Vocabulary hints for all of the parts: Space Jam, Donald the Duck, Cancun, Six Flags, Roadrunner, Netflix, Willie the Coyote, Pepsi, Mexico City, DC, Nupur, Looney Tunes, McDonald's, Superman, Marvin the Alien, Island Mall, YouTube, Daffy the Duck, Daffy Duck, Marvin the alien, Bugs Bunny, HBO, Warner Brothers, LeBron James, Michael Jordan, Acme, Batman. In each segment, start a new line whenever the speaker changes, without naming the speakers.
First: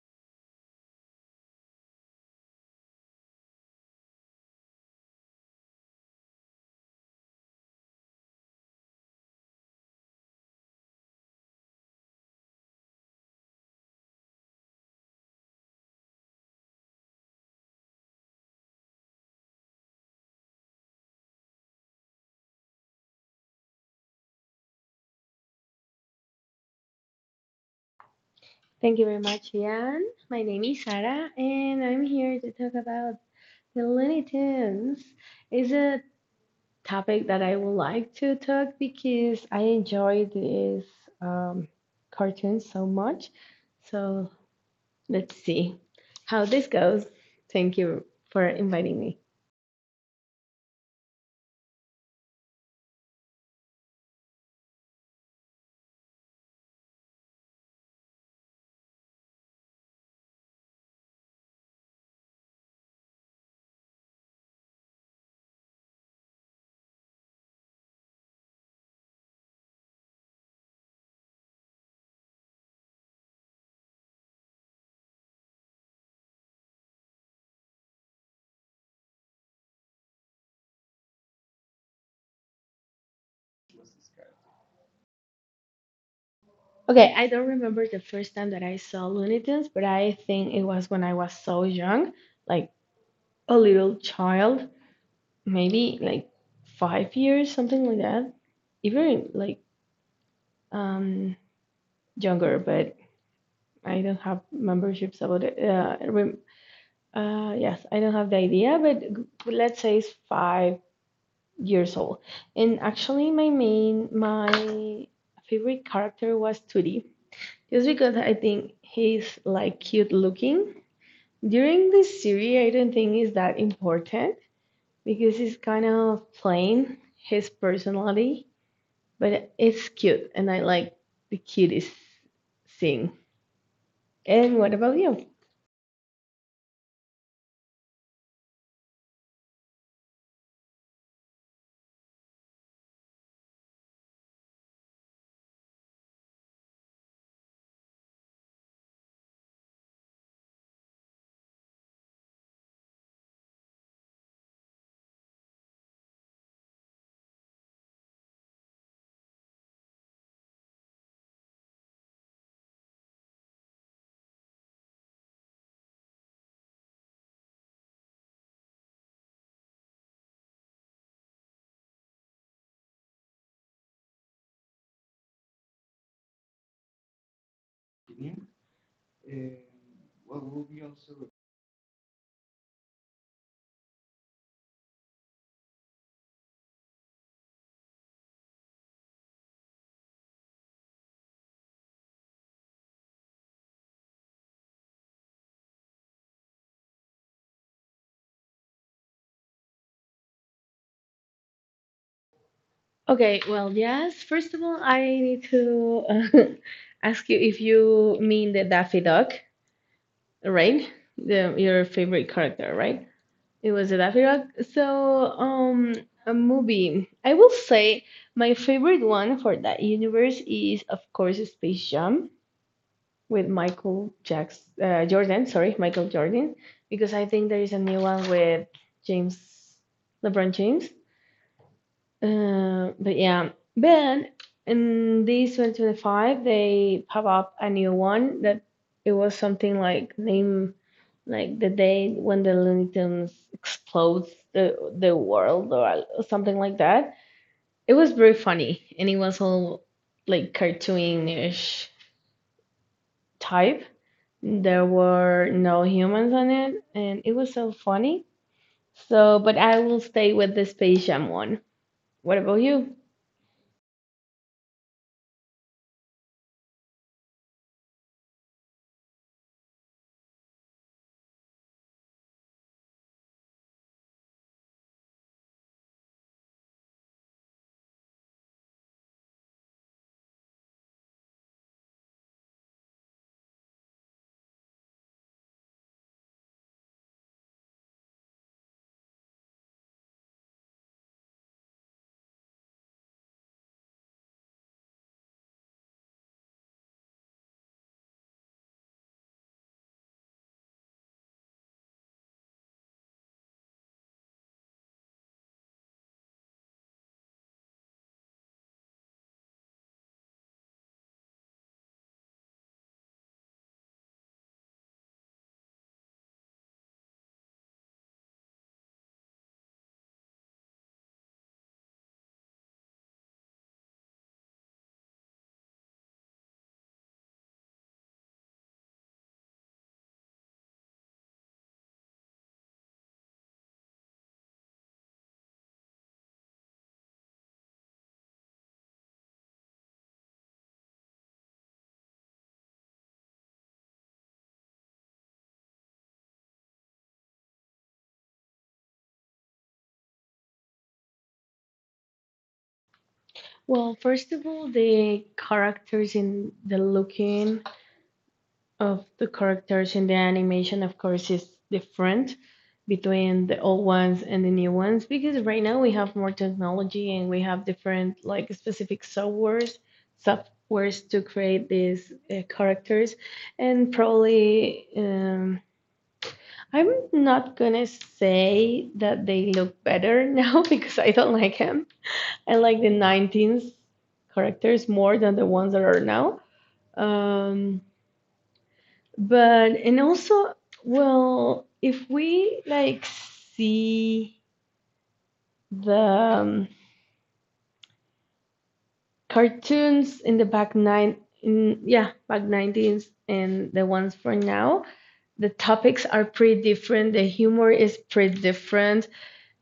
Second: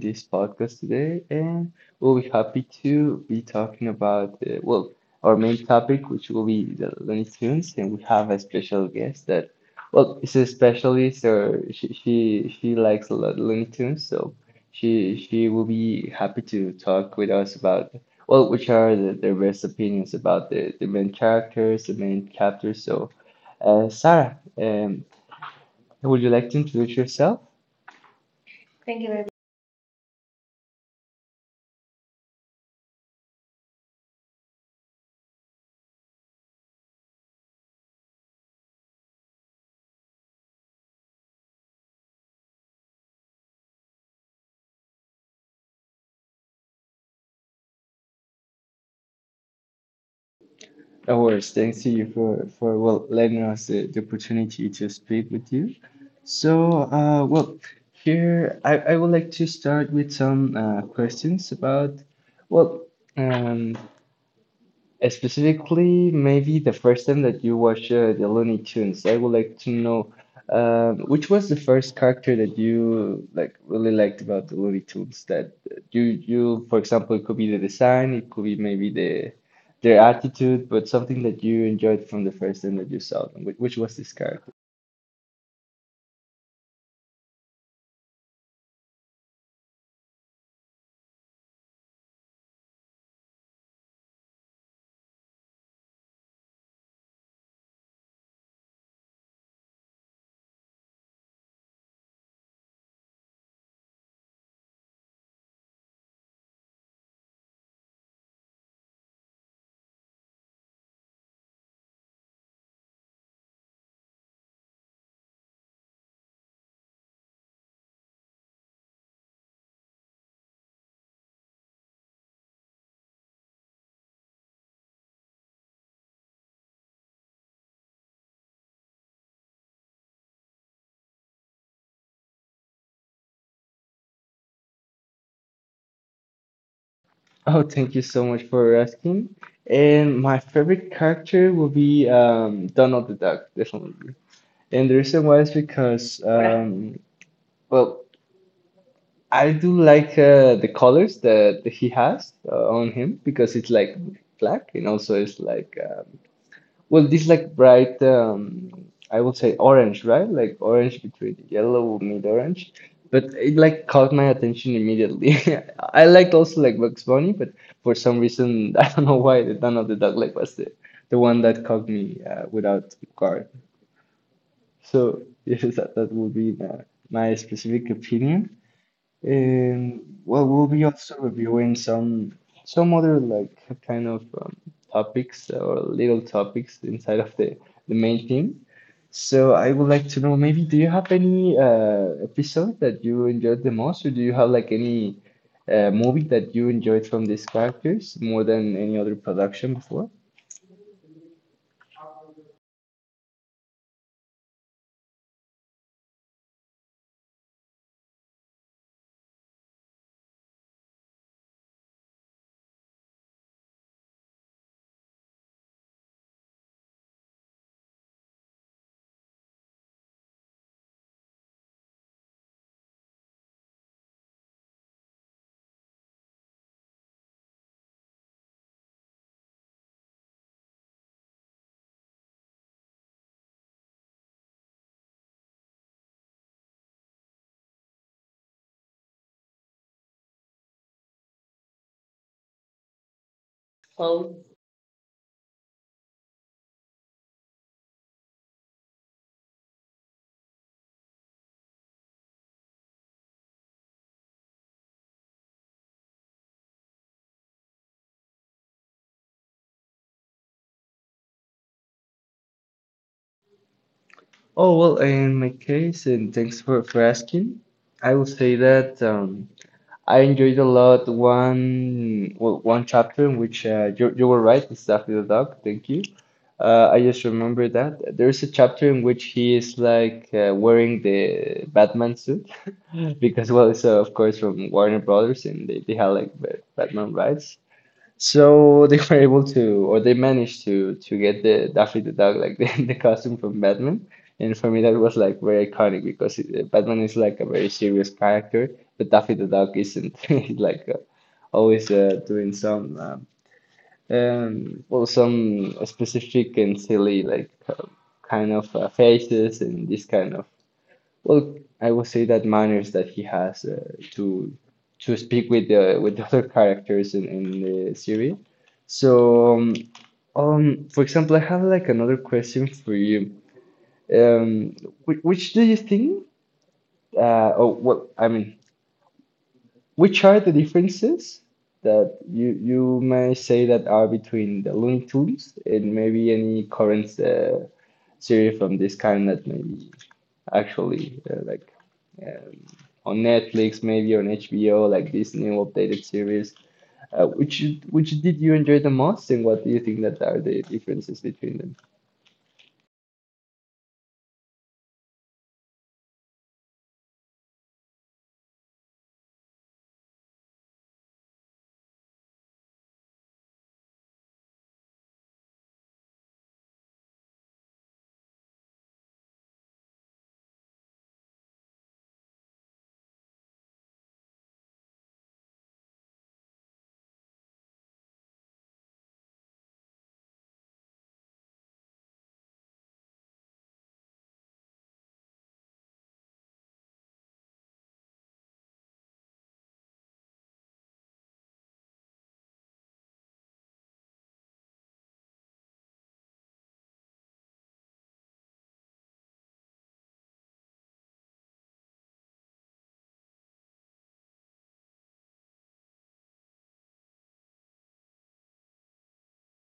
this podcast today. And we'll be happy to be talking about, our main topic, which will be the Looney Tunes. And we have a special guest that, well, is a specialist or she likes a lot Looney Tunes. So she will be happy to talk with us about, well, which are the best opinions about the main characters, the main chapters. So, Sarah, would you like to introduce yourself?
Thank you very much, Ian. My name is Sara, and I'm here to talk about the Looney Tunes. It's a topic that I would like to talk because I enjoy these um, cartoons so much. So let's see how this goes. Thank you for inviting me.
Of course, thanks to you for well letting us the opportunity to speak with you. So, here I would like to start with some questions about well um, specifically, maybe the first time that you watched the Looney Tunes. I would like to know, which was the first character that you really liked about the Looney Tunes, that you for example, it could be the design, it could be maybe their attitude, but something that you enjoyed from the first time that you saw them. Which was this character?
Okay, I don't remember the first time that I saw Looney Tunes, but I think it was when I was so young, like a little child. Maybe like 5 years, something like that. Even like um, younger, but I don't have memberships about it. Yes, I don't have the idea, but let's say it's 5 years old. And actually, my favorite character was Tootie, just because I think he's like cute looking. During this series, I don't think is that important because it's kind of plain his personality, but it's cute and I like the cutest thing. And what about you?
Oh, thank you so much for asking. And my favorite character will be, Donald the Duck, definitely. And the reason why is because, well, I do like the colors that he has on him, because it's like black, and also it's like, this like bright, I would say orange, right? Like orange between yellow mid orange, but it like caught my attention immediately. I liked also like Bugs Bunny, but for some reason I don't know why the Dawn of the Dog like was the one that caught me without guard. So yes, that would be my specific opinion. And well, we'll be also reviewing some other like kind of, topics or little topics inside of the main theme. So I would like to know, maybe do you have any episode that you enjoyed the most, or do you have like any movie that you enjoyed from these characters more than any other production before?
Okay, well, yes. First of all, I need to ask you if you mean the Daffy Duck, right? Your favorite character, right? It was the Daffy Duck. So, a movie. I will say my favorite one for that universe is, of course, Space Jam, with Michael Jackson, Jordan, sorry, Michael Jordan, because I think there is a new one with James, LeBron James. But yeah, then in this 2025, they pop up a new one that it was something like name, like the day when the Looney Tunes explodes the world or something like that. It was very funny and it was all like cartoonish type. There were no humans on it, and it was so funny. So, but I will stay with the Space Jam one. What about you?
Oh well, in my case, and thanks for asking. I would say that. I enjoyed a lot one, well, one chapter in which, you were right, it's Daffy the dog. Thank you. I just remember that there's a chapter in which he is like wearing the Batman suit, because well, it's of course from Warner Brothers, and they had like Batman rights. So they were able to, or they managed to get the Daffy the Duck, like the costume from Batman. And for me, that was like very iconic, because it, Batman is like a very serious character, but Daffy the Duck isn't. He's like always doing some, some specific and silly, like, kind of faces, and this kind of, well, I would say, that manners that he has to speak with the other characters in the series. So, for example, I have like another question for you. Um, which, do you think, I mean, which are the differences that you may say that are between the Looney Tunes and maybe any current series from this kind that maybe actually uh, on Netflix, maybe on HBO, like this new updated series. Uh, which which did you enjoy the most, and what do you think that are the differences between them?
Well, first of all, the characters in the animation, of course, is different between the old ones and the new ones because right now we have more technology and we have different, like, specific softwares, softwares to create these characters, and probably. I'm not gonna say that they look better now because I don't like him. I like the 19s characters more than the ones that are now. Um, but and also, well, if we like see the cartoons in the back nine, in yeah, back 19s and the ones for now, the topics are pretty different. The humor is pretty different,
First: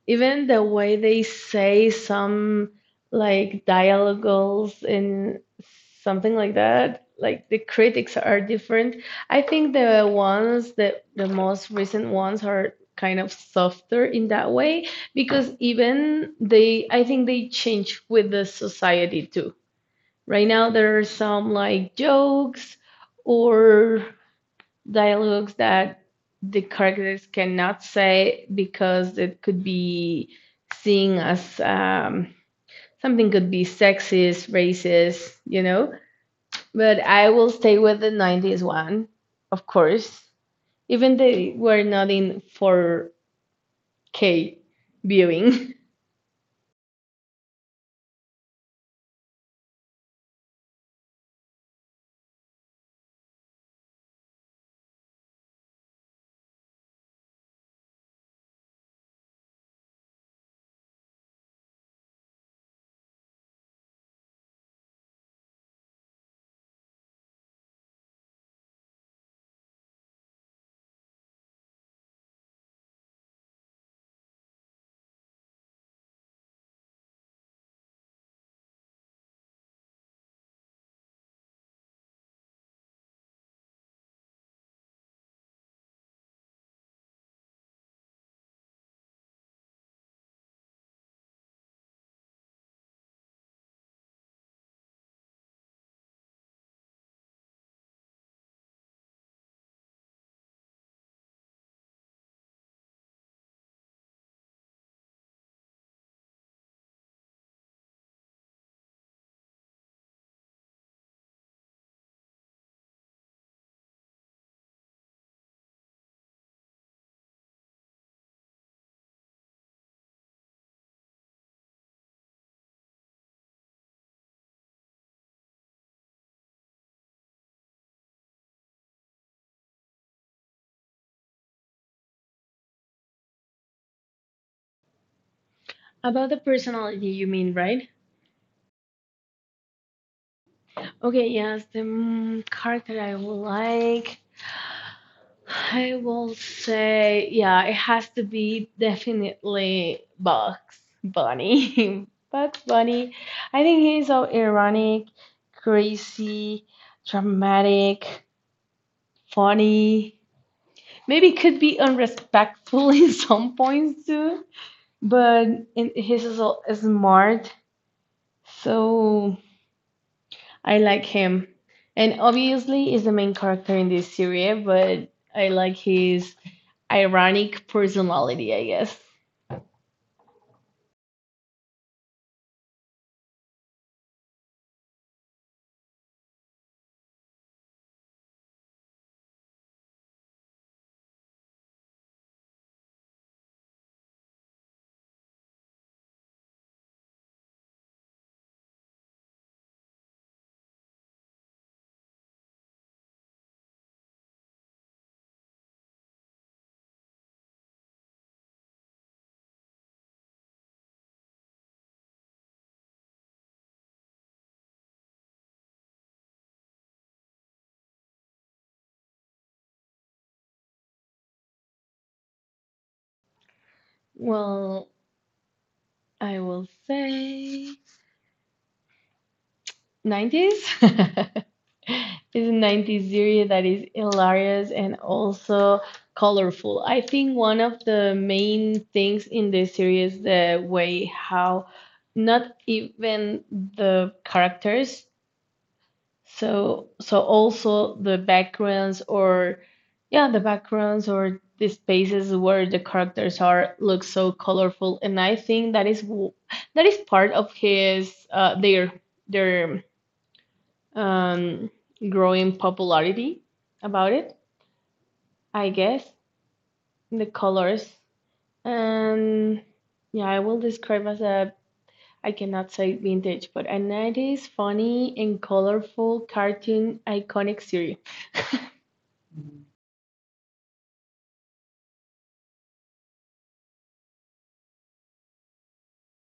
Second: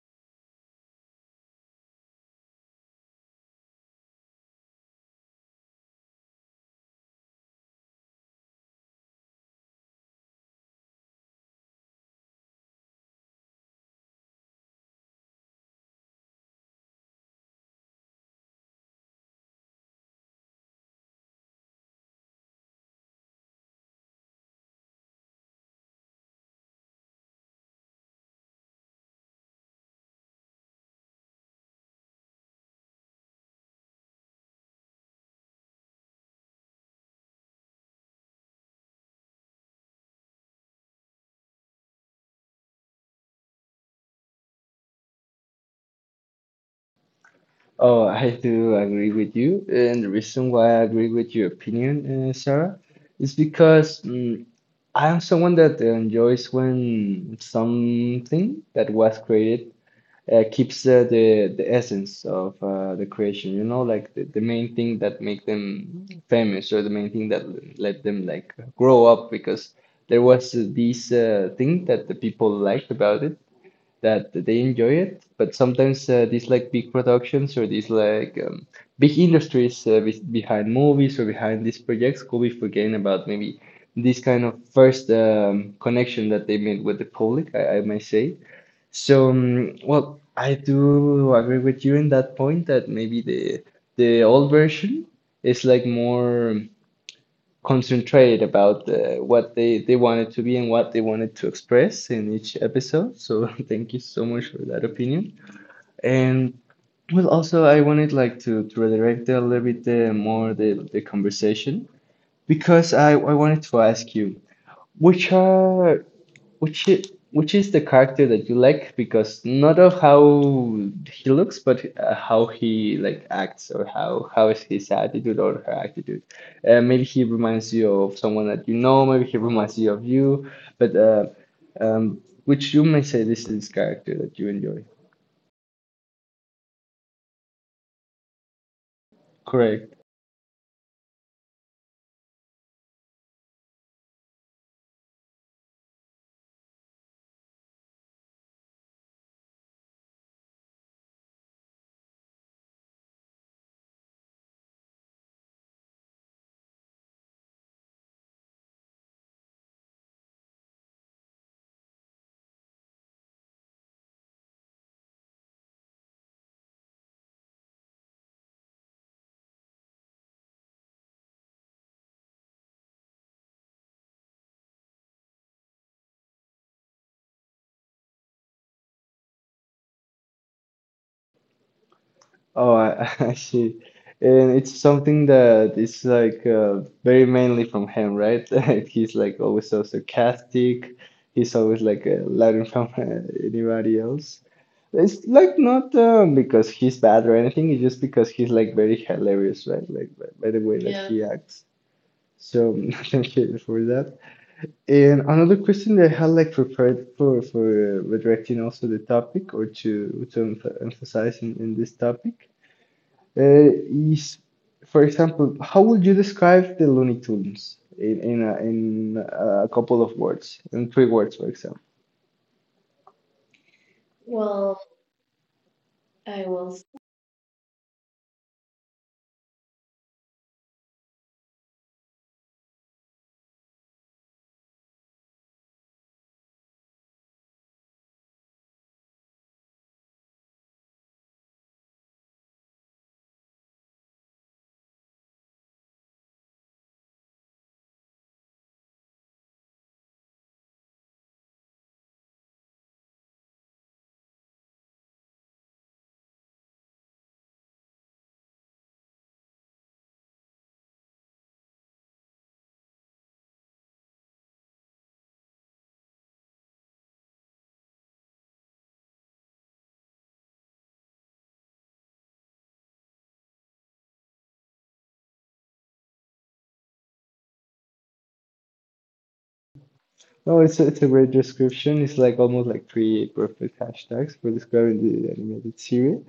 even the way they say some like dialogues and something like that. Like the critics are different. I think the most recent ones are kind of softer in that way because even they, I think they change with the society too. Right now there are some like jokes or dialogues that the characters cannot say because it could be seen as something could be sexist, racist, you know. But I will stay with the 90s one, of course, even they were not in 4K viewing.
Oh, I do agree with you, and the reason why I agree with your opinion, Sarah, is because, I am someone that enjoys when something that was created keeps the essence of the creation, you know, like the main thing that make them famous, or the main thing that let them like grow up, because there was this thing that the people liked about it, that they enjoy it. But sometimes, these like big productions, or these like, big industries be behind movies or behind these projects, could be forgetting about maybe this kind of first, connection that they made with the public, I may say. So, well, I do agree with you in that point that maybe the old version is like more concentrated about what they wanted to be and what they wanted to express in each episode. So, thank you so much for that opinion. And well, also I wanted like to redirect a little bit more the conversation, because I wanted to ask you which are which i- which is the character that you like, because not of how he looks, but how he like acts, or how is his attitude or her attitude. Maybe he reminds you of someone that you know. Maybe he reminds you of you. But which you may say this is character that you enjoy.
About the personality, you mean, right? Okay, yes, the character I would like. I will say, yeah, it has to be definitely Bugs Bunny. Bugs Bunny, I think he's so ironic, crazy, dramatic, funny. Maybe could be unrespectful in some points too, but in, he's so smart, so I like him. And obviously, he's the main character in this series, but I like his ironic personality, I guess.
Oh, I see. And it's something that is like very mainly from him, right? He's like always so sarcastic. He's always like learning from anybody else. It's like not, because he's bad or anything. It's just because he's like very hilarious, right? Like by the way that he acts. So thank you for that. And another question that I had like prepared for redirecting also the topic, or to emphasize in this topic. Yes, for example, how would you describe the Looney Tunes in in a couple of words, in three words, for example?
Well, I will say 90s. It's a 90s series that is hilarious and also colorful. I think one of the main things in this series, the way how not even the characters. So, so also the backgrounds or yeah, the backgrounds or the spaces where the characters are look so colorful, and I think that is that is part of his their their um, growing popularity about it, I guess, the colors. And yeah, I will describe as a I cannot say vintage, but a 90s funny and colorful cartoon iconic series.
No, it's a great description. It's like almost like three perfect hashtags for describing the animated series.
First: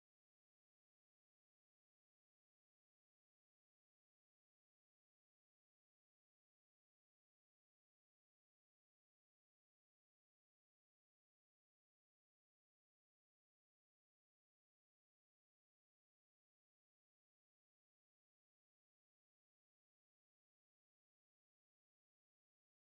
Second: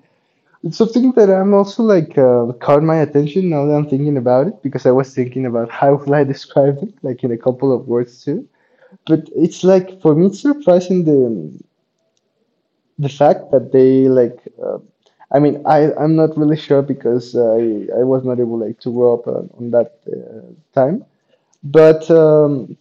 It's something that I'm also like, caught my attention now that I'm thinking about it, because I was thinking about how will I describe it, like in a couple of words too. But it's like for me, it's surprising the fact that they like, uh, I mean, I'm not really sure, because I was not able like to grow up on that time, but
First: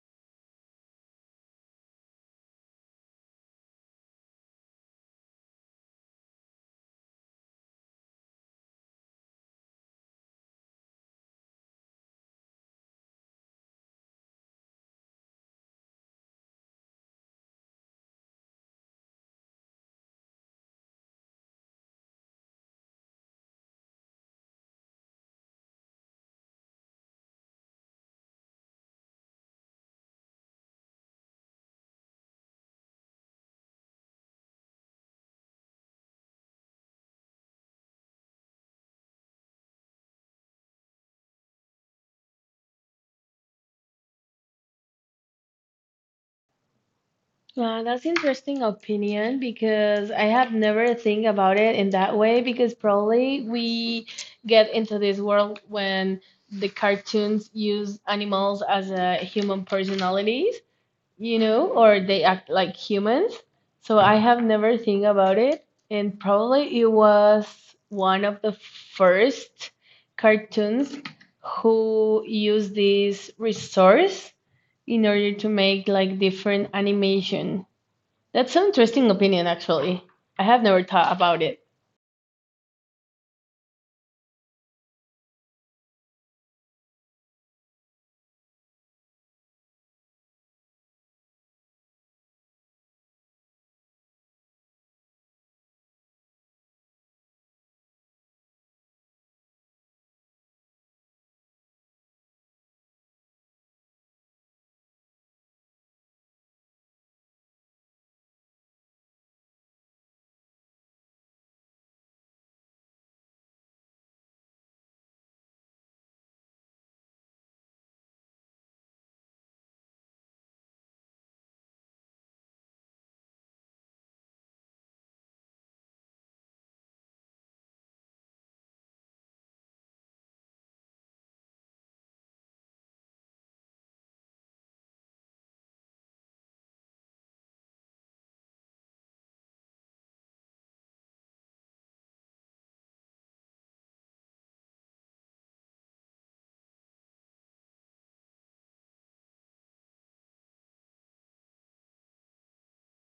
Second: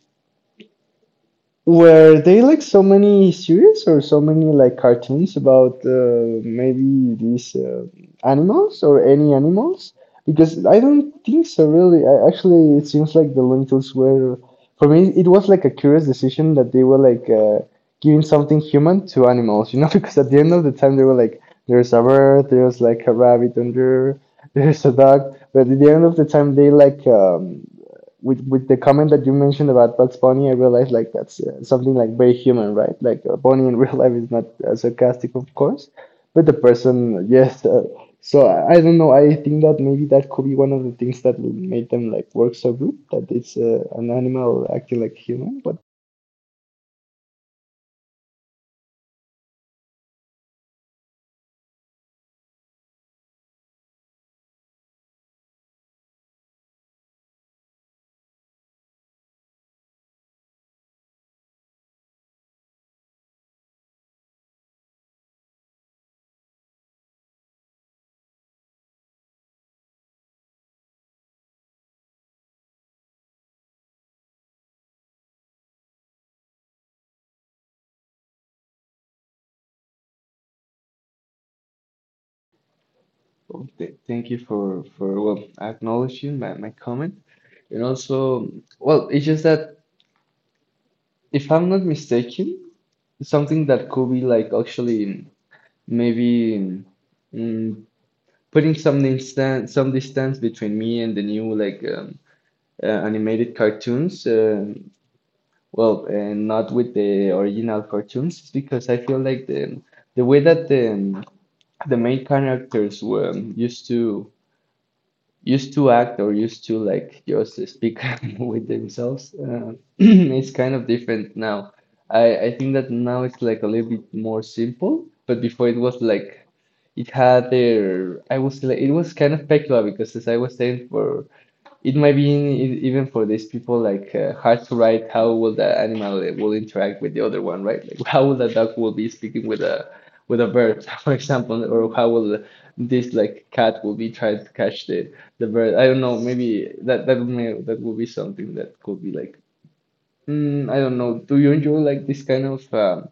were they like so many series, or so many like cartoons about, maybe these animals or any animals? Because I don't think so, really. Actually, it seems like the Looney Tunes were, for me, it was like a curious decision that they were like, giving something human to animals, you know? Because at the end of the time, they were like, there's a bird, there's like a rabbit under, there's a dog. But at the end of the time, they like, with the comment that you mentioned about Bugs Bunny, I realized like that's something like very human, right? Like Bunny in real life is not sarcastic, of course, but the person, yes. I don't know. I think that maybe that could be one of the things that will make them like work so good, that it's an animal acting like human. But
Wow, that's interesting opinion because I have never think about it in that way because probably we get into this world when the cartoons use animals as a human personalities, you know, or they act like humans. So I have never think about it, and probably it was one of the first cartoons who used this resource in order to make like different animation. That's an interesting opinion, actually. I have never thought about it.
oh, th thank you for well acknowledging my comment, and also, well, it's just that if I'm not mistaken, something that could be like actually maybe, mm, putting some distance between me and the new like, animated cartoons, well, and not with the original cartoons, is because I feel like the way that the main characters were, used to act, or used to like just speak with themselves. It's kind of different now. I think that now it's like a little bit more simple, but before it was like, it had their — I was like, it was kind of peculiar, because as I was saying for, it might be even for these people like hard to write how will the animal will interact with the other one, right? Like how will the dog will be speaking with a bird, for example, or how will this like cat will be trying to catch the bird? I don't know. Maybe that will be something that could be like, I don't know. Do you enjoy like this kind of,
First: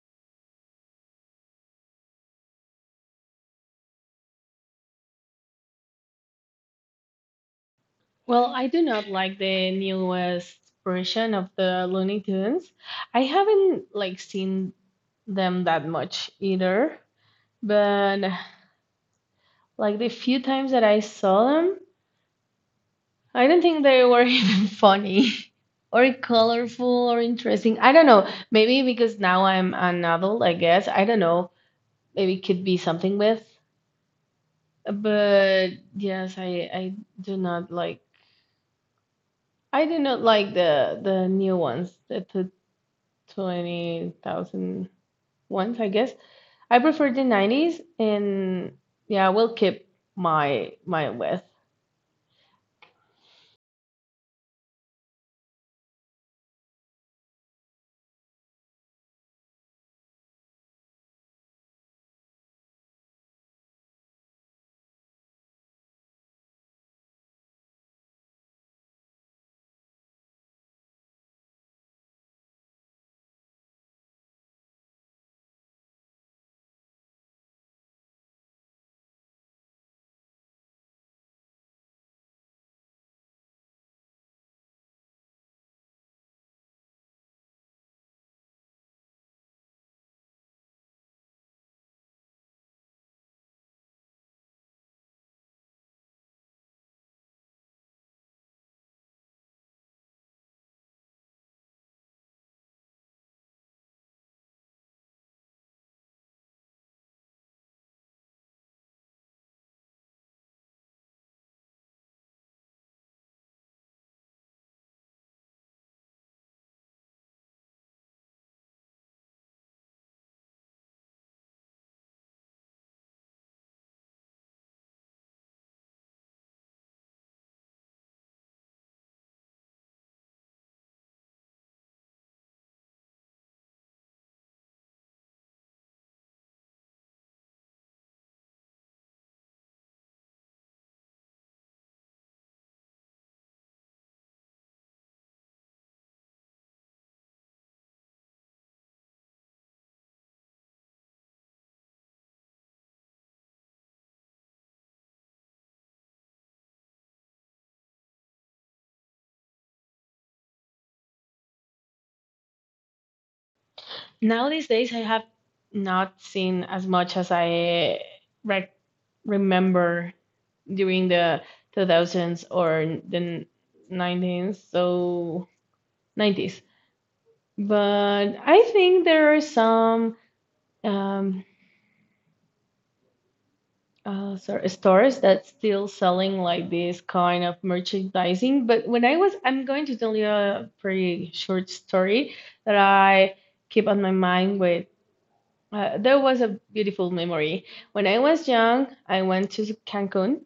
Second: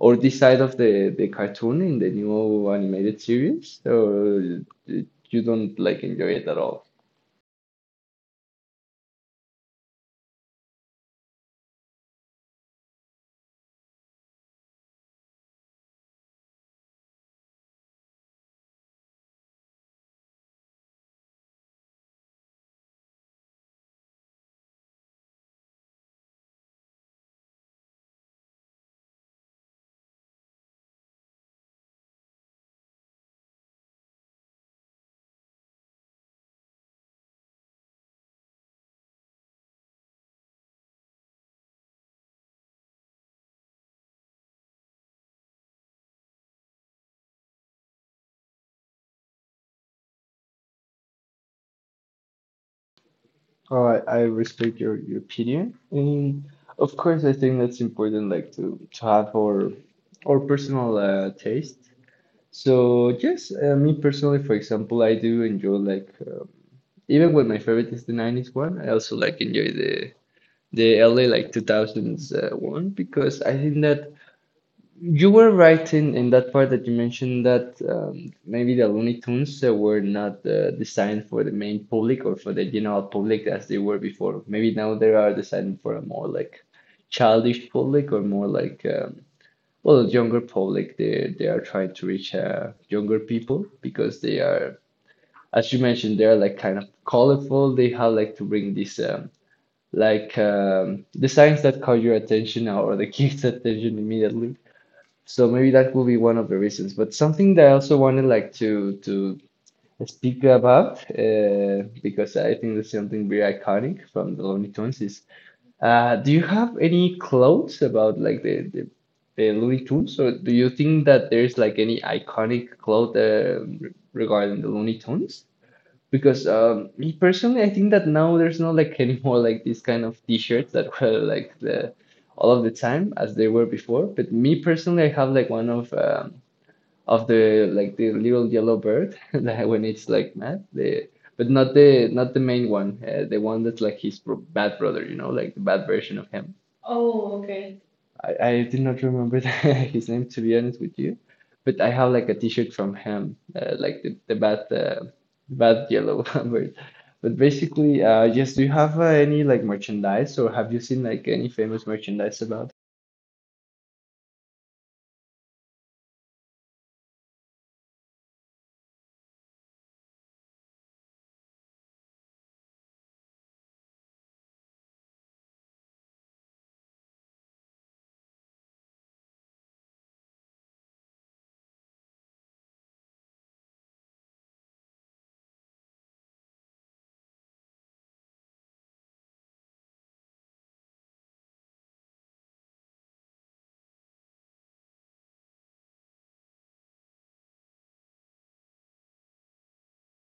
or this side of the cartoon in the new animated series, or uh, you don't like enjoy it at all?
Well, I do not like the newest version of the Looney Tunes. I haven't like seen them that much either. But like the few times that I saw them, I don't think they were even funny or colorful or interesting. I don't know. Maybe because now I'm an adult, I guess. I don't know. Maybe it could be something with. But yes, I do not like I did not like the new ones, the 20,000 ones, I guess. I prefer the 90s and yeah, I will keep my width.
I respect your opinion, and of course, I think that's important, like to have our personal taste. So yes, me personally, for example, I do enjoy like even when my favorite is the '90s one, I also like enjoy the LA like 2000s one because I think that you were right in that part that you mentioned that maybe the Looney Tunes were not designed for the main public or for the general public as they were before. Maybe now they are designed for a more like childish public or more like well younger public. They are trying to reach younger people because they are, as you mentioned, they are like kind of colorful. They have like to bring this like designs that call your attention or the kids' attention immediately, so maybe that could be one of the reasons. But something that I also wanted like to speak about because I think that's something very iconic from the Looney Tunes is do you have any quotes about like the Looney Tunes, or do you think that there's like any iconic quote regarding the Looney Tunes? Because me personally, I think that now there's not like anymore like these kind of t-shirts that were like the all of the time as they were before. But me personally, I have like one of the like the little yellow bird that when it's like mad, the but not the main one, the one that's like his bro bad brother, you know, like the bad version of him. I did not remember his name, to be honest with you, but I have like a t-shirt from him, like the bad bad yellow bird. But basically, yes, do you have any like merchandise, or have you seen like any famous merchandise about?
Nowadays days I have not seen as much as I re remember during the 2000s or 90s so 90s. But I think there are some um sorry, stores that's still selling like this kind of merchandising. But when I was, I'm going to tell you a pretty short story that I keep on my mind with. There was a beautiful memory. When I was young, I went to Cancun.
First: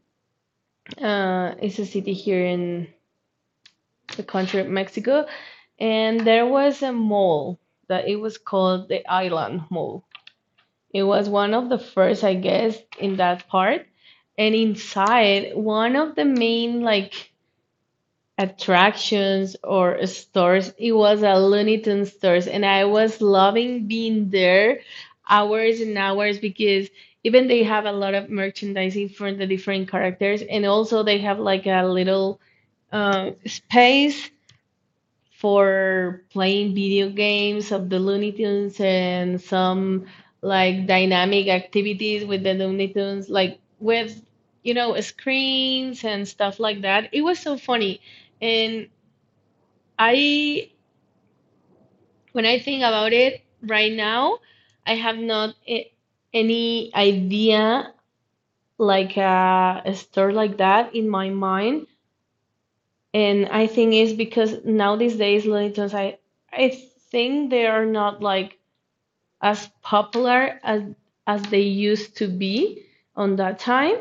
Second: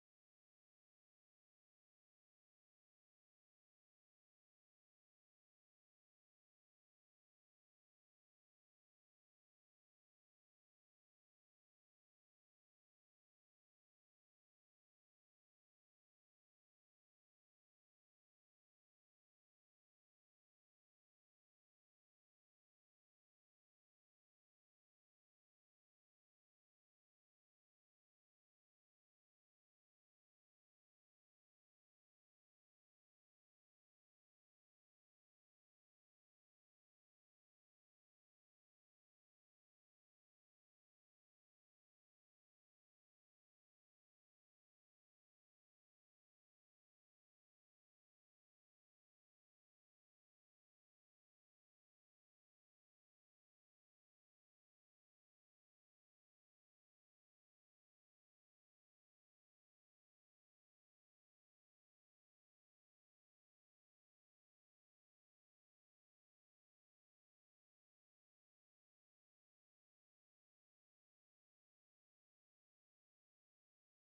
It's a city here in the country of Mexico, and there was a mall that it was called the Island Mall. It was one of the first, I guess, in that part. And inside, one of the main like attractions or stores, it was a Looney Tunes stores, and I was loving being there hours and hours because even they have a lot of merchandising for the different characters, and also they have like a little space for playing video games of the Looney Tunes and some like dynamic activities with the Looney Tunes, like with you know screens and stuff like that. It was so funny, and I when I think about it right now, I have not a- any idea like a store like that in my mind. And I think it's because now these days Looney Tunes, I think they are not like as popular as they used to be on that time.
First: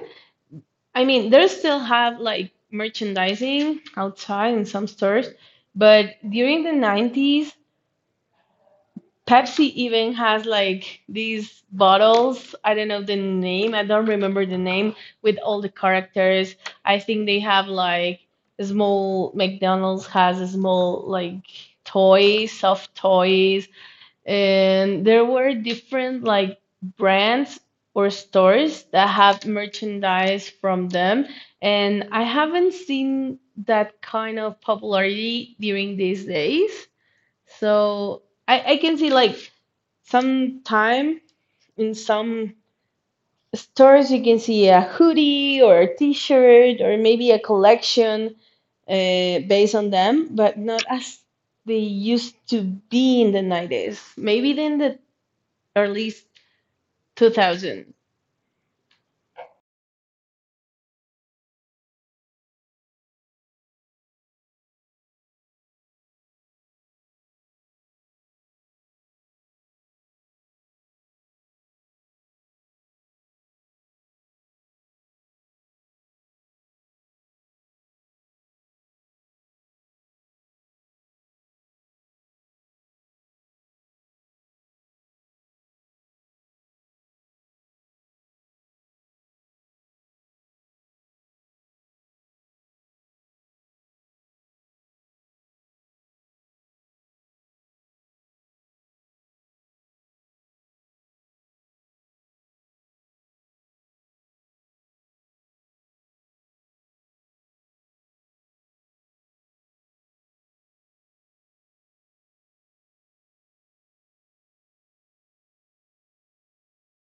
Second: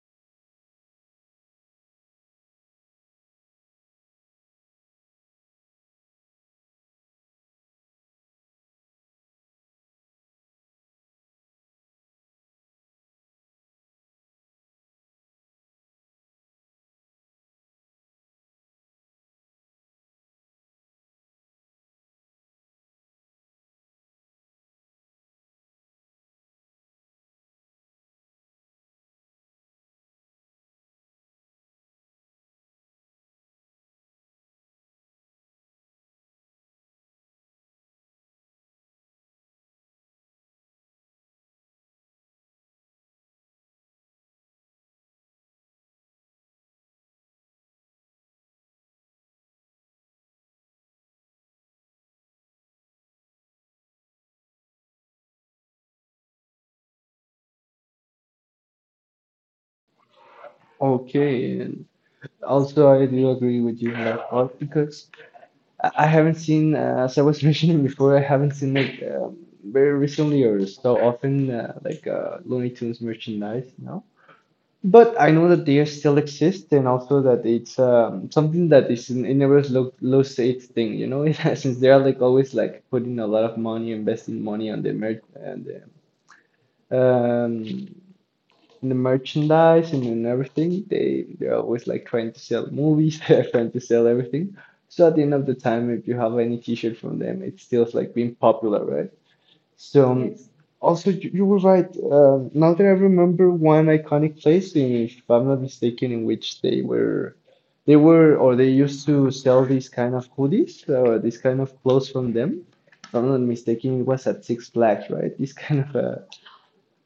I mean, they still have like merchandising outside in some stores, but during the 90s, Pepsi even has like these bottles. I don't know the name. I don't remember the name with all the characters. I think they have like a small McDonald's has a small like toys, soft toys, and there were different like brands or stores that have merchandise from them, and I haven't seen that kind of popularity during these days. So I can see like sometime in some stores you can see a hoodie or a t-shirt or maybe a collection based on them, but not as they used to be in the 90s. Maybe in the or at least 2000.
Okay, and also I do agree with you on that part because I haven't seen, as I was mentioning before, I haven't seen like very recently or so often like Looney Tunes merchandise, no? But I know that they still exist, and also that it's something that is an it never low stakes thing, you know. Since they are like always like putting a lot of money, investing money on the merch and the, um, in the merchandise and in everything. They're always like trying to sell movies. They're trying to sell everything. So at the end of the time, if you have any T-shirt from them, it still like being popular, right? So yes. Also you were right. Now that I remember one iconic place in, if I'm not mistaken, in which they were or they used to sell these kind of hoodies or this kind of clothes from them. If I'm not mistaken, it was at Six Flags, right? This kind of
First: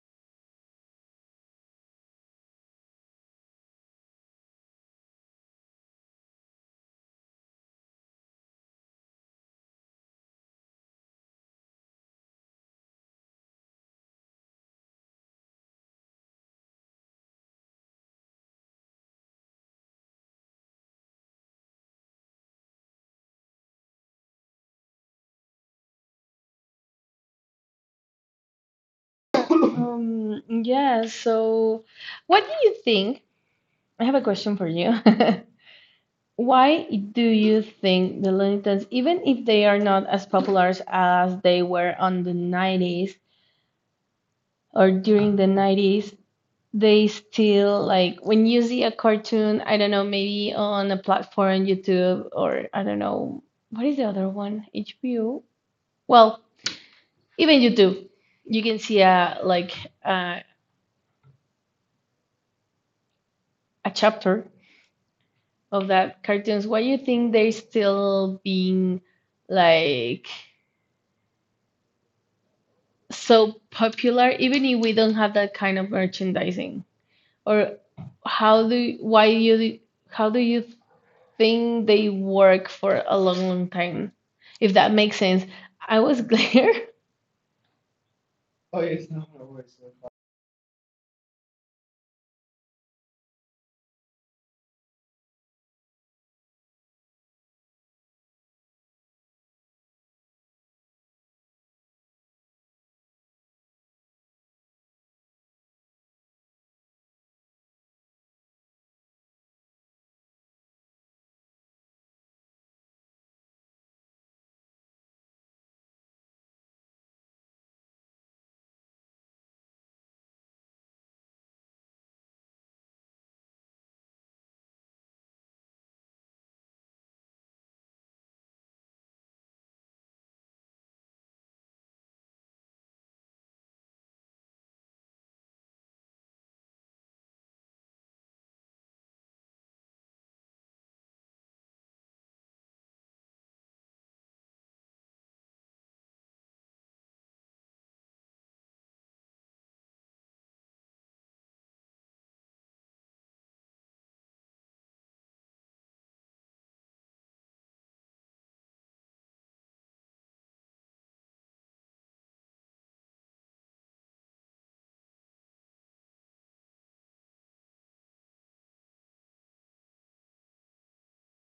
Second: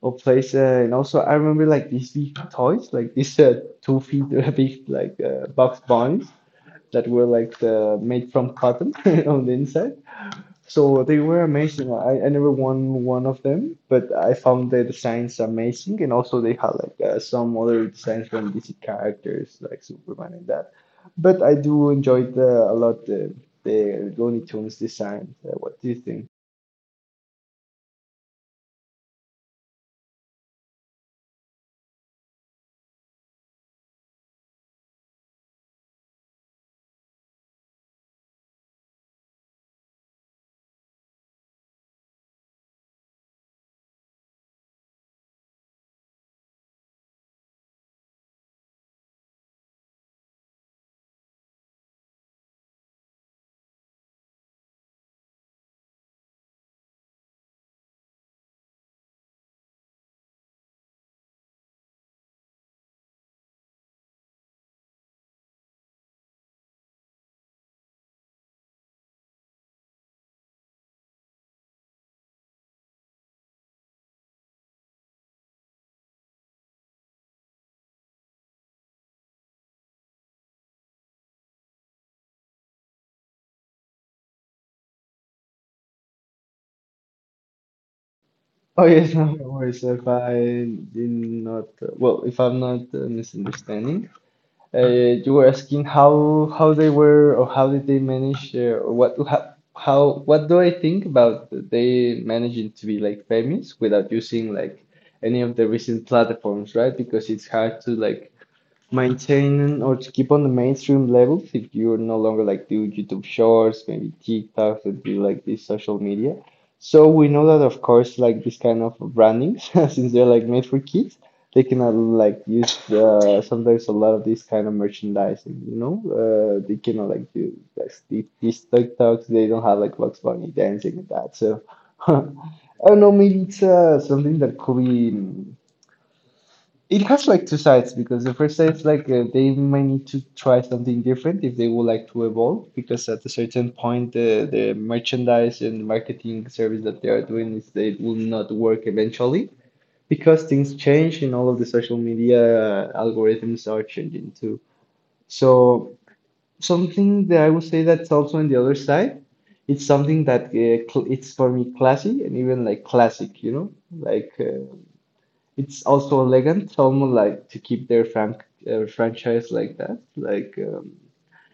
a place, and also I remember like these big toys, like these 2 feet big like box bunnies that were like made from cotton on the inside. So they were amazing. I never won one of them, but I found the designs amazing, and also they had like some other designs from DC characters like Superman and that. But I do enjoy the a lot the Looney Tunes design. What do you think?
Yeah, so what do you think? I have a question for you. Why do you think the Looney Tunes, even if they are not as popular as they were on the 90s or during the 90s, they still like when you see a cartoon, I don't know, maybe on a platform, YouTube, or I don't know, what is the other one? HBO? Well, even YouTube, you can see a like uh, a chapter of that cartoons, why you think they're still being like so popular, even if we don't have that kind of merchandising? Or how do why you how do you think they work for a long, long time? If that makes sense. I was clear.
Oh yes, no worries. If I did not, well, if I'm not misunderstanding, Uh, you were asking how they were or how did they manage or what how what do I think about they managing to be like famous without using like any of the recent platforms, right? Because it's hard to like maintaining or to keep on the mainstream levels if you're no longer like do YouTube shorts, maybe TikToks and do like this social media. So we know that of course like this kind of brandings since they're like made for kids, they can like use sometimes a lot of this kind of merchandising, you know? They cannot like do like these TikToks, they don't have like Bugs Bunny dancing and that. So I don't know, maybe it's something that could be it has like two sides because the first side is like they might need to try something different if they would like to evolve because at a certain point the merchandise and marketing service that they are doing is they will not work eventually because things change and all of the social media algorithms are changing too. So something that I would say that's also on the other side, it's something that cl it's for me classy and even like classic, you know, like. It's also elegant someone like to keep their frank franchise like that like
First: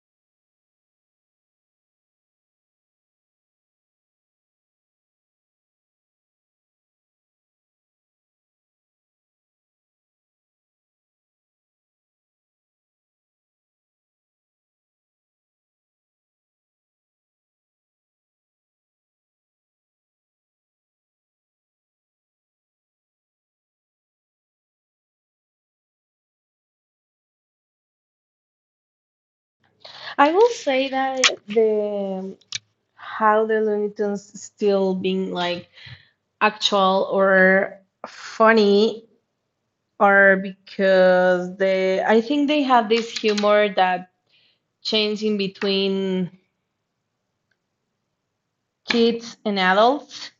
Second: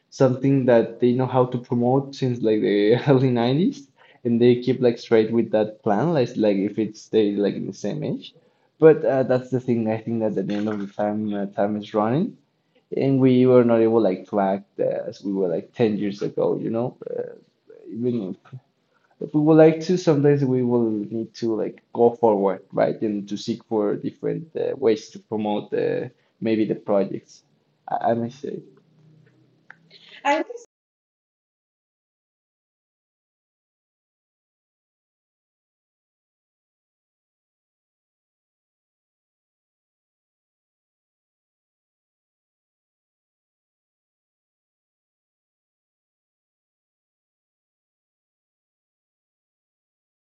something that they know how to promote since like the early 90s and they keep like straight with that plan like if it stay like in the same age, but that's the thing. I think that at the end of the time time is running and we were not able like to act as we were like 10 years ago, you know, even if we would like to, sometimes we will need to like go forward, right? And to seek for different ways to promote the maybe the projects. I must say.
I will say that the how the Looney Tunes still being like actual or funny or because they I think they have this humor that changes in between kids and adults,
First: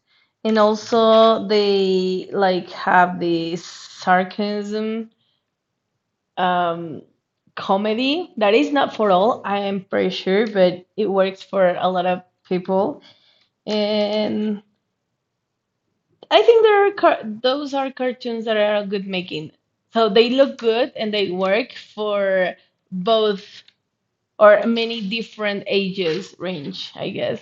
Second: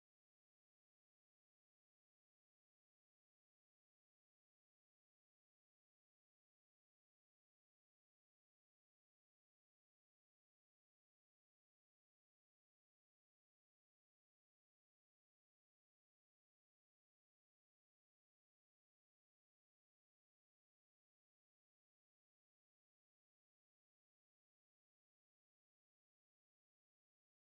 and also they like have this sarcasm um comedy that is not for all. I am pretty sure but it works for a lot of people. And I think there are those are cartoons that are good making, so they look good and they work for both or many different ages range, I guess.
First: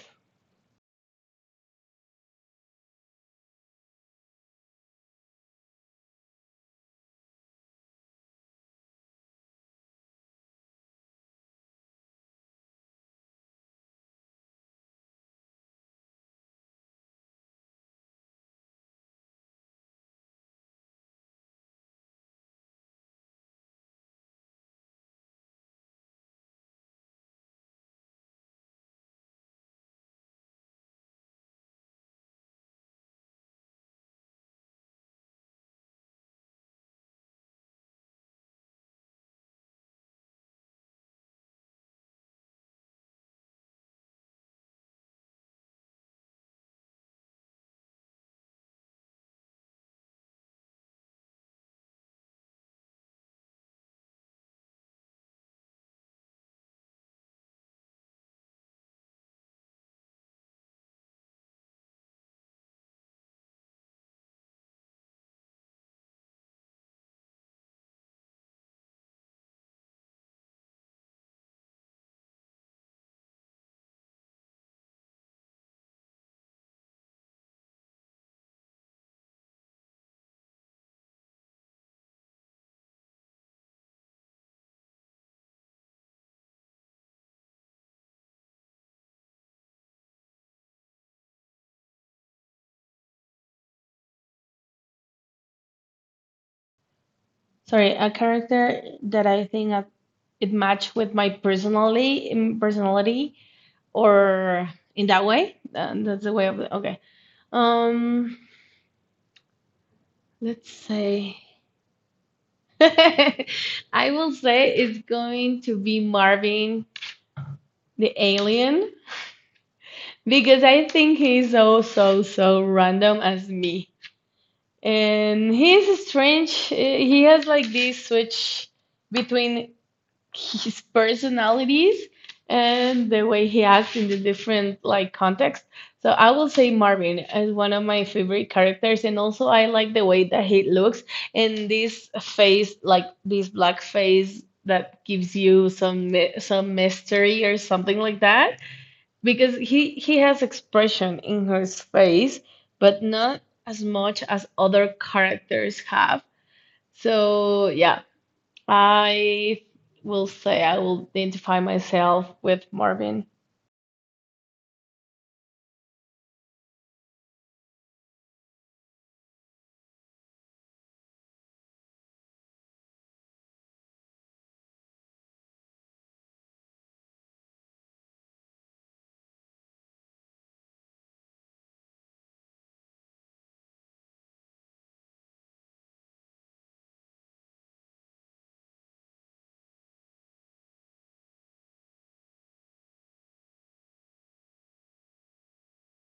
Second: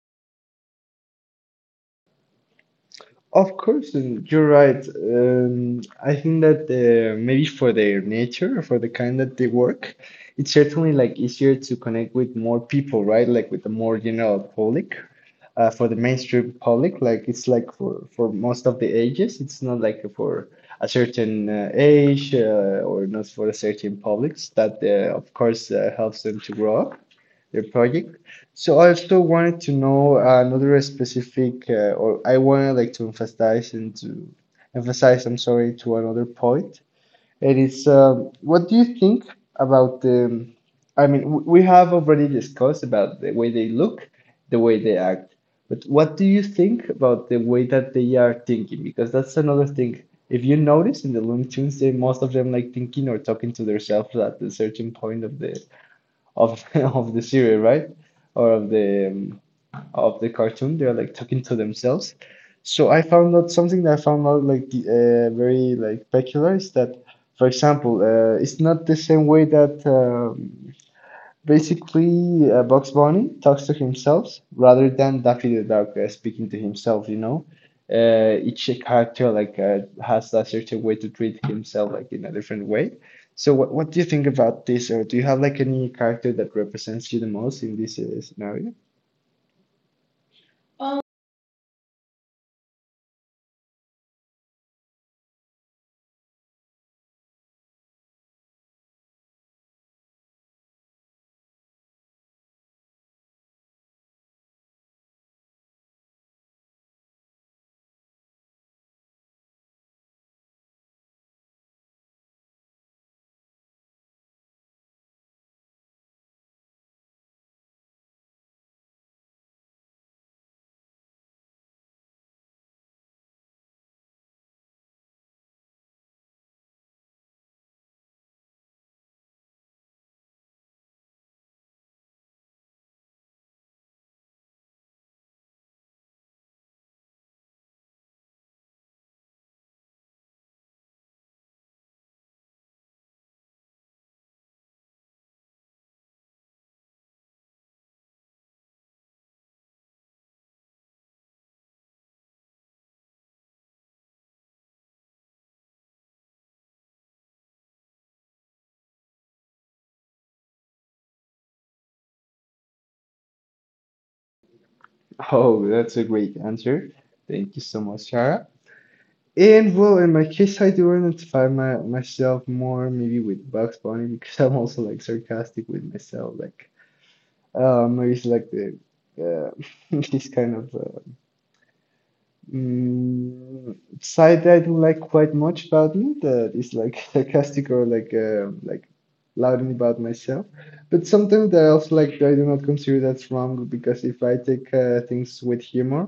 Of course, and you're right. Um, I think that maybe for their nature, for the kind that they work, it's certainly like easier to connect with more people, right? Like with the more general public, for the mainstream public. Like it's like for most of the ages. It's not like for a certain age or not for a certain publics. That of course helps them to grow up their project. So I also wanted to know another specific, or I wanted like to emphasize and to emphasize. I'm sorry, to another point it is. What do you think about the? I mean, we have already discussed about the way they look, the way they act, but what do you think about the way that they are thinking? Because that's another thing. If you notice in the Looney Tunes, they most of them like thinking or talking to themselves at a certain point of the of of the series, right? Or of the cartoon. They're like talking to themselves. So I found out something that I found out like the, very like peculiar is that, for example, it's not the same way that basically Bugs Bunny talks to himself rather than Daffy the Duck speaking to himself. You know, each character like has a certain way to treat himself like in a different way. So what do you think about this, or do you have like any character that represents you the most in this scenario?
Sorry, a character that I think I- it matched with my personally in personality or in that way. That's the way of the, okay. Um, let's say I will say it's going to be Marvin the alien because I think he's so so so random as me. And he's strange. He has like this switch between his personalities and the way he acts in the different like contexts. So I will say Marvin is one of my favorite characters, and also I like the way that he looks and this face, like this black face that gives you some some mystery or something like that, because he has expression in his face, but not as much as other characters have. So yeah, I will say I will identify myself with Marvin.
Oh, that's a great answer. Thank you so much, Shara. And well, in my case, I do identify myself more maybe with Bugs Bunny because I'm also like sarcastic with myself. Like, maybe it's like the uh, this kind of mm, side I do like quite much about me that is like sarcastic or like loudly about myself. But sometimes that I also like I do not consider that's wrong because if I take things with humor,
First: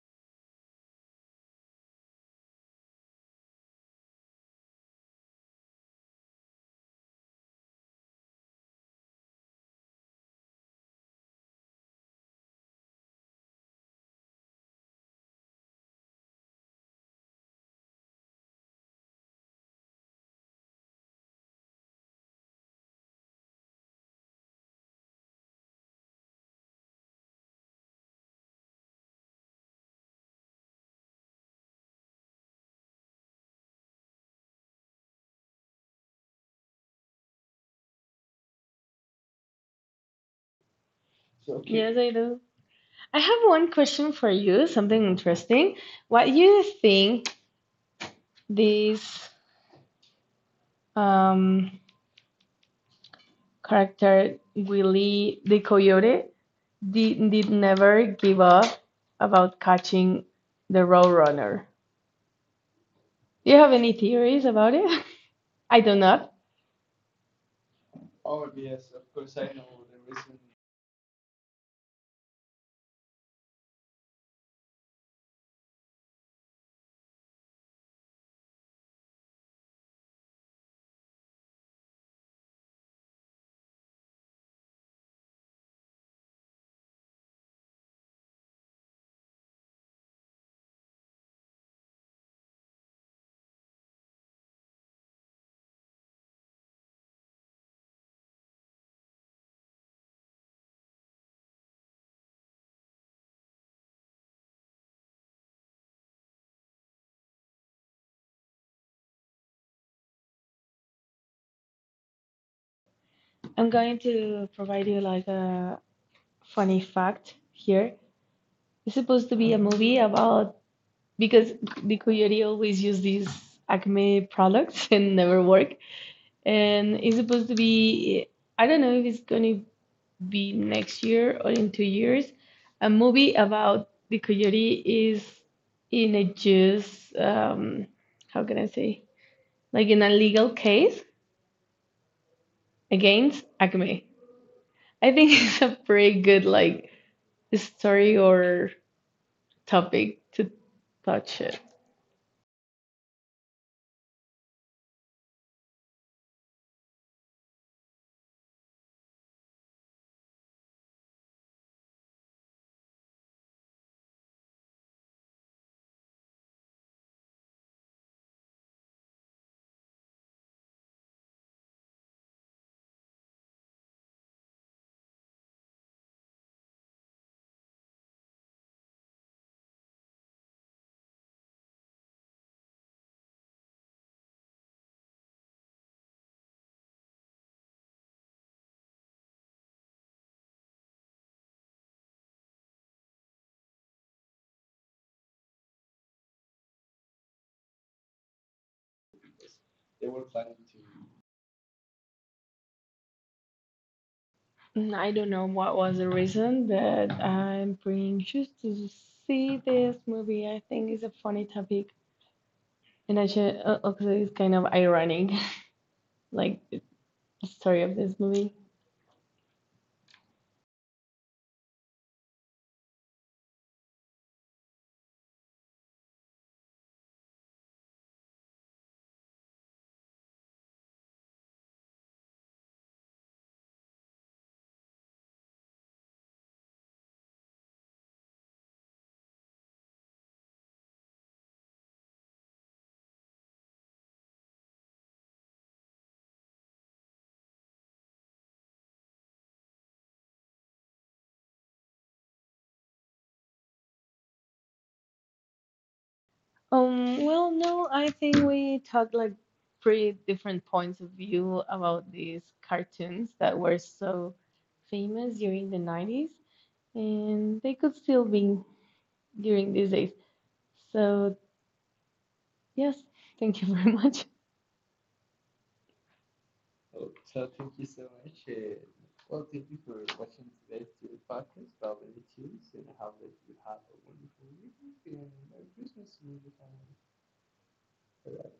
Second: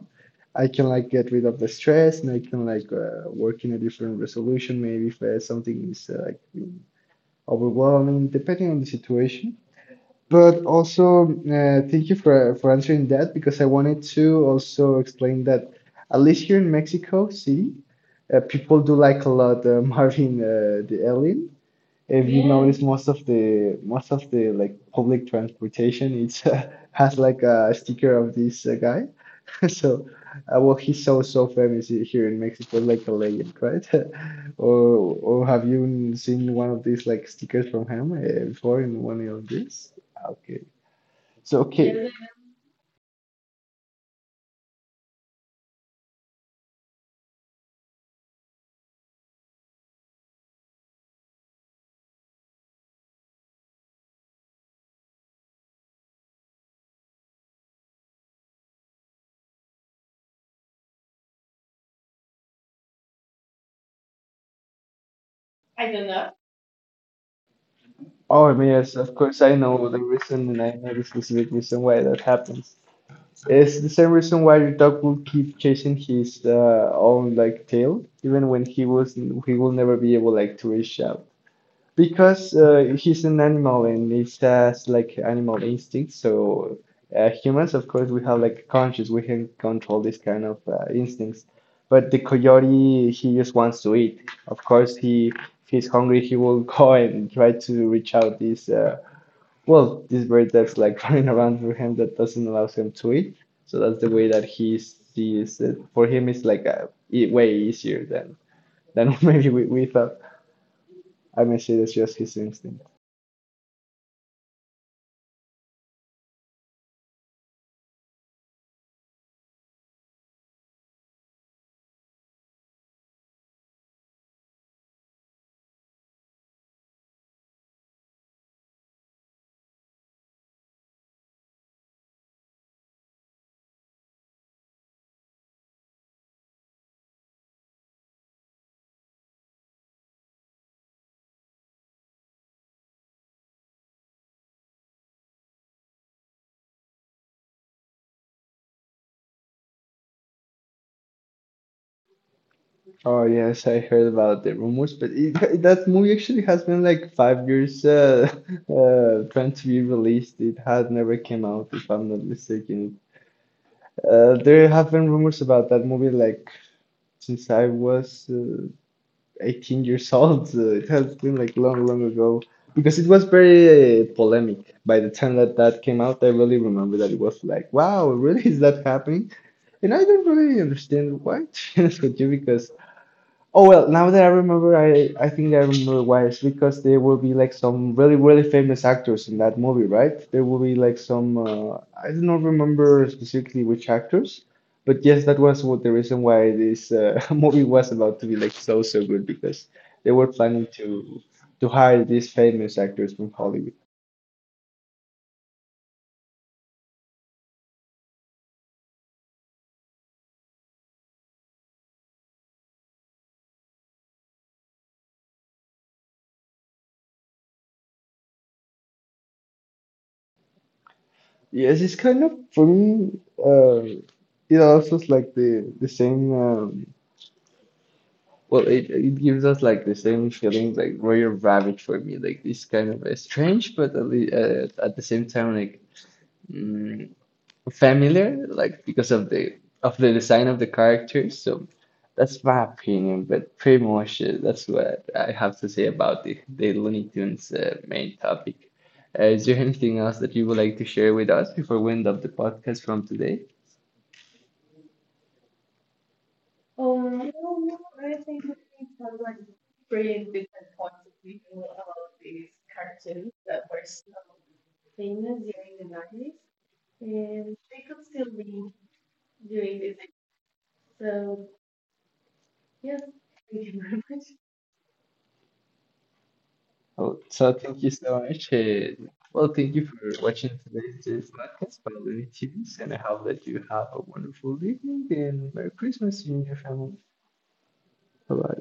I can like get rid of the stress and I can like work in a different resolution. Maybe if something is like overwhelming, depending on the situation. But also, thank you for answering that because I wanted to also explain that at least here in Mexico City, people do like a lot Marvin the Alien. If you notice, most of the like public transportation, it's has like a sticker of this guy. So, well, he's so so famous here in Mexico, like a legend, right? Or have you seen one of these like stickers from him before in one of these? Okay. So,
Yes,
okay.
I do. I have one question for you, something interesting. What do you think this um, character Willie the Coyote did never give up about catching the Roadrunner? Do you have any theories about it? I do not.
Oh, yes, of course, I know the reason, and I know the specific reason why that happens. It's the same reason why your dog will keep chasing his own like tail, even when he will never be able like to reach out, because he's an animal and it has like animal instincts. So humans, of course, we have like conscious. We can control this kind of instincts. But the coyote, he just wants to eat. Of course, he if he's hungry, he will go and try to reach out this well this bird that's like running around for him that doesn't allow him to eat. So that's the way that he sees it. For him, it's like e way easier than maybe we thought. I mean, it's just his instinct.
I'm going to provide you like a funny fact here. It's supposed to be a movie about because the coyote always use these acme products and never work, and it's supposed to be I don't know if it's going to be next year or in 2 years. A movie about the coyote is in a just how can I say like in a legal case against acme, I think. It's a pretty good like story or topic to touch it.
Oh yes, I heard about the rumors, but it, that movie actually has been like 5 years trying to be released. It has never came out, if I'm not mistaken. There have been rumors about that movie like since I was 18 years old. So it has been like long, long ago because it was very polemic. By the time that that came out, I really remember that it was like, wow, really is that happening? And I don't really understand why, to be honest with you, because. Oh well, now that I remember, I think I remember why. It's because there will be like some really really famous actors in that movie, right? There will be like some I do not remember specifically which actors, but yes, that was what the reason why this movie was about to be like so so good because they were planning to hire these famous actors from Hollywood.
Mm, I don't know what was the reason, but I'm pretty anxious to see this movie. I think it's a funny topic, and actually, also it's kind of ironic, like the story of this movie.
Yes, it's kind of for me. Uh, it also is like the same. Well, it gives us like the same feeling like Royal Rabbit for me, like this kind of strange, but at least, at the same time like mm, familiar, like because of the design of the characters. So that's my opinion, but pretty much that's what I have to say about the Looney Tunes main topic. Is there anything else that you would like to share with us before we end up the podcast from today?
Well, no, I think we talked like pretty different points of view about these cartoons that were so famous during the 90s, and they could still be during these days. So, yes, thank you very much.
Well, so thank you so much. Well, thank you for watching today's podcast by Looney Tunes, and I hope that you have a wonderful evening and Merry Christmas to you and your family. Bye bye.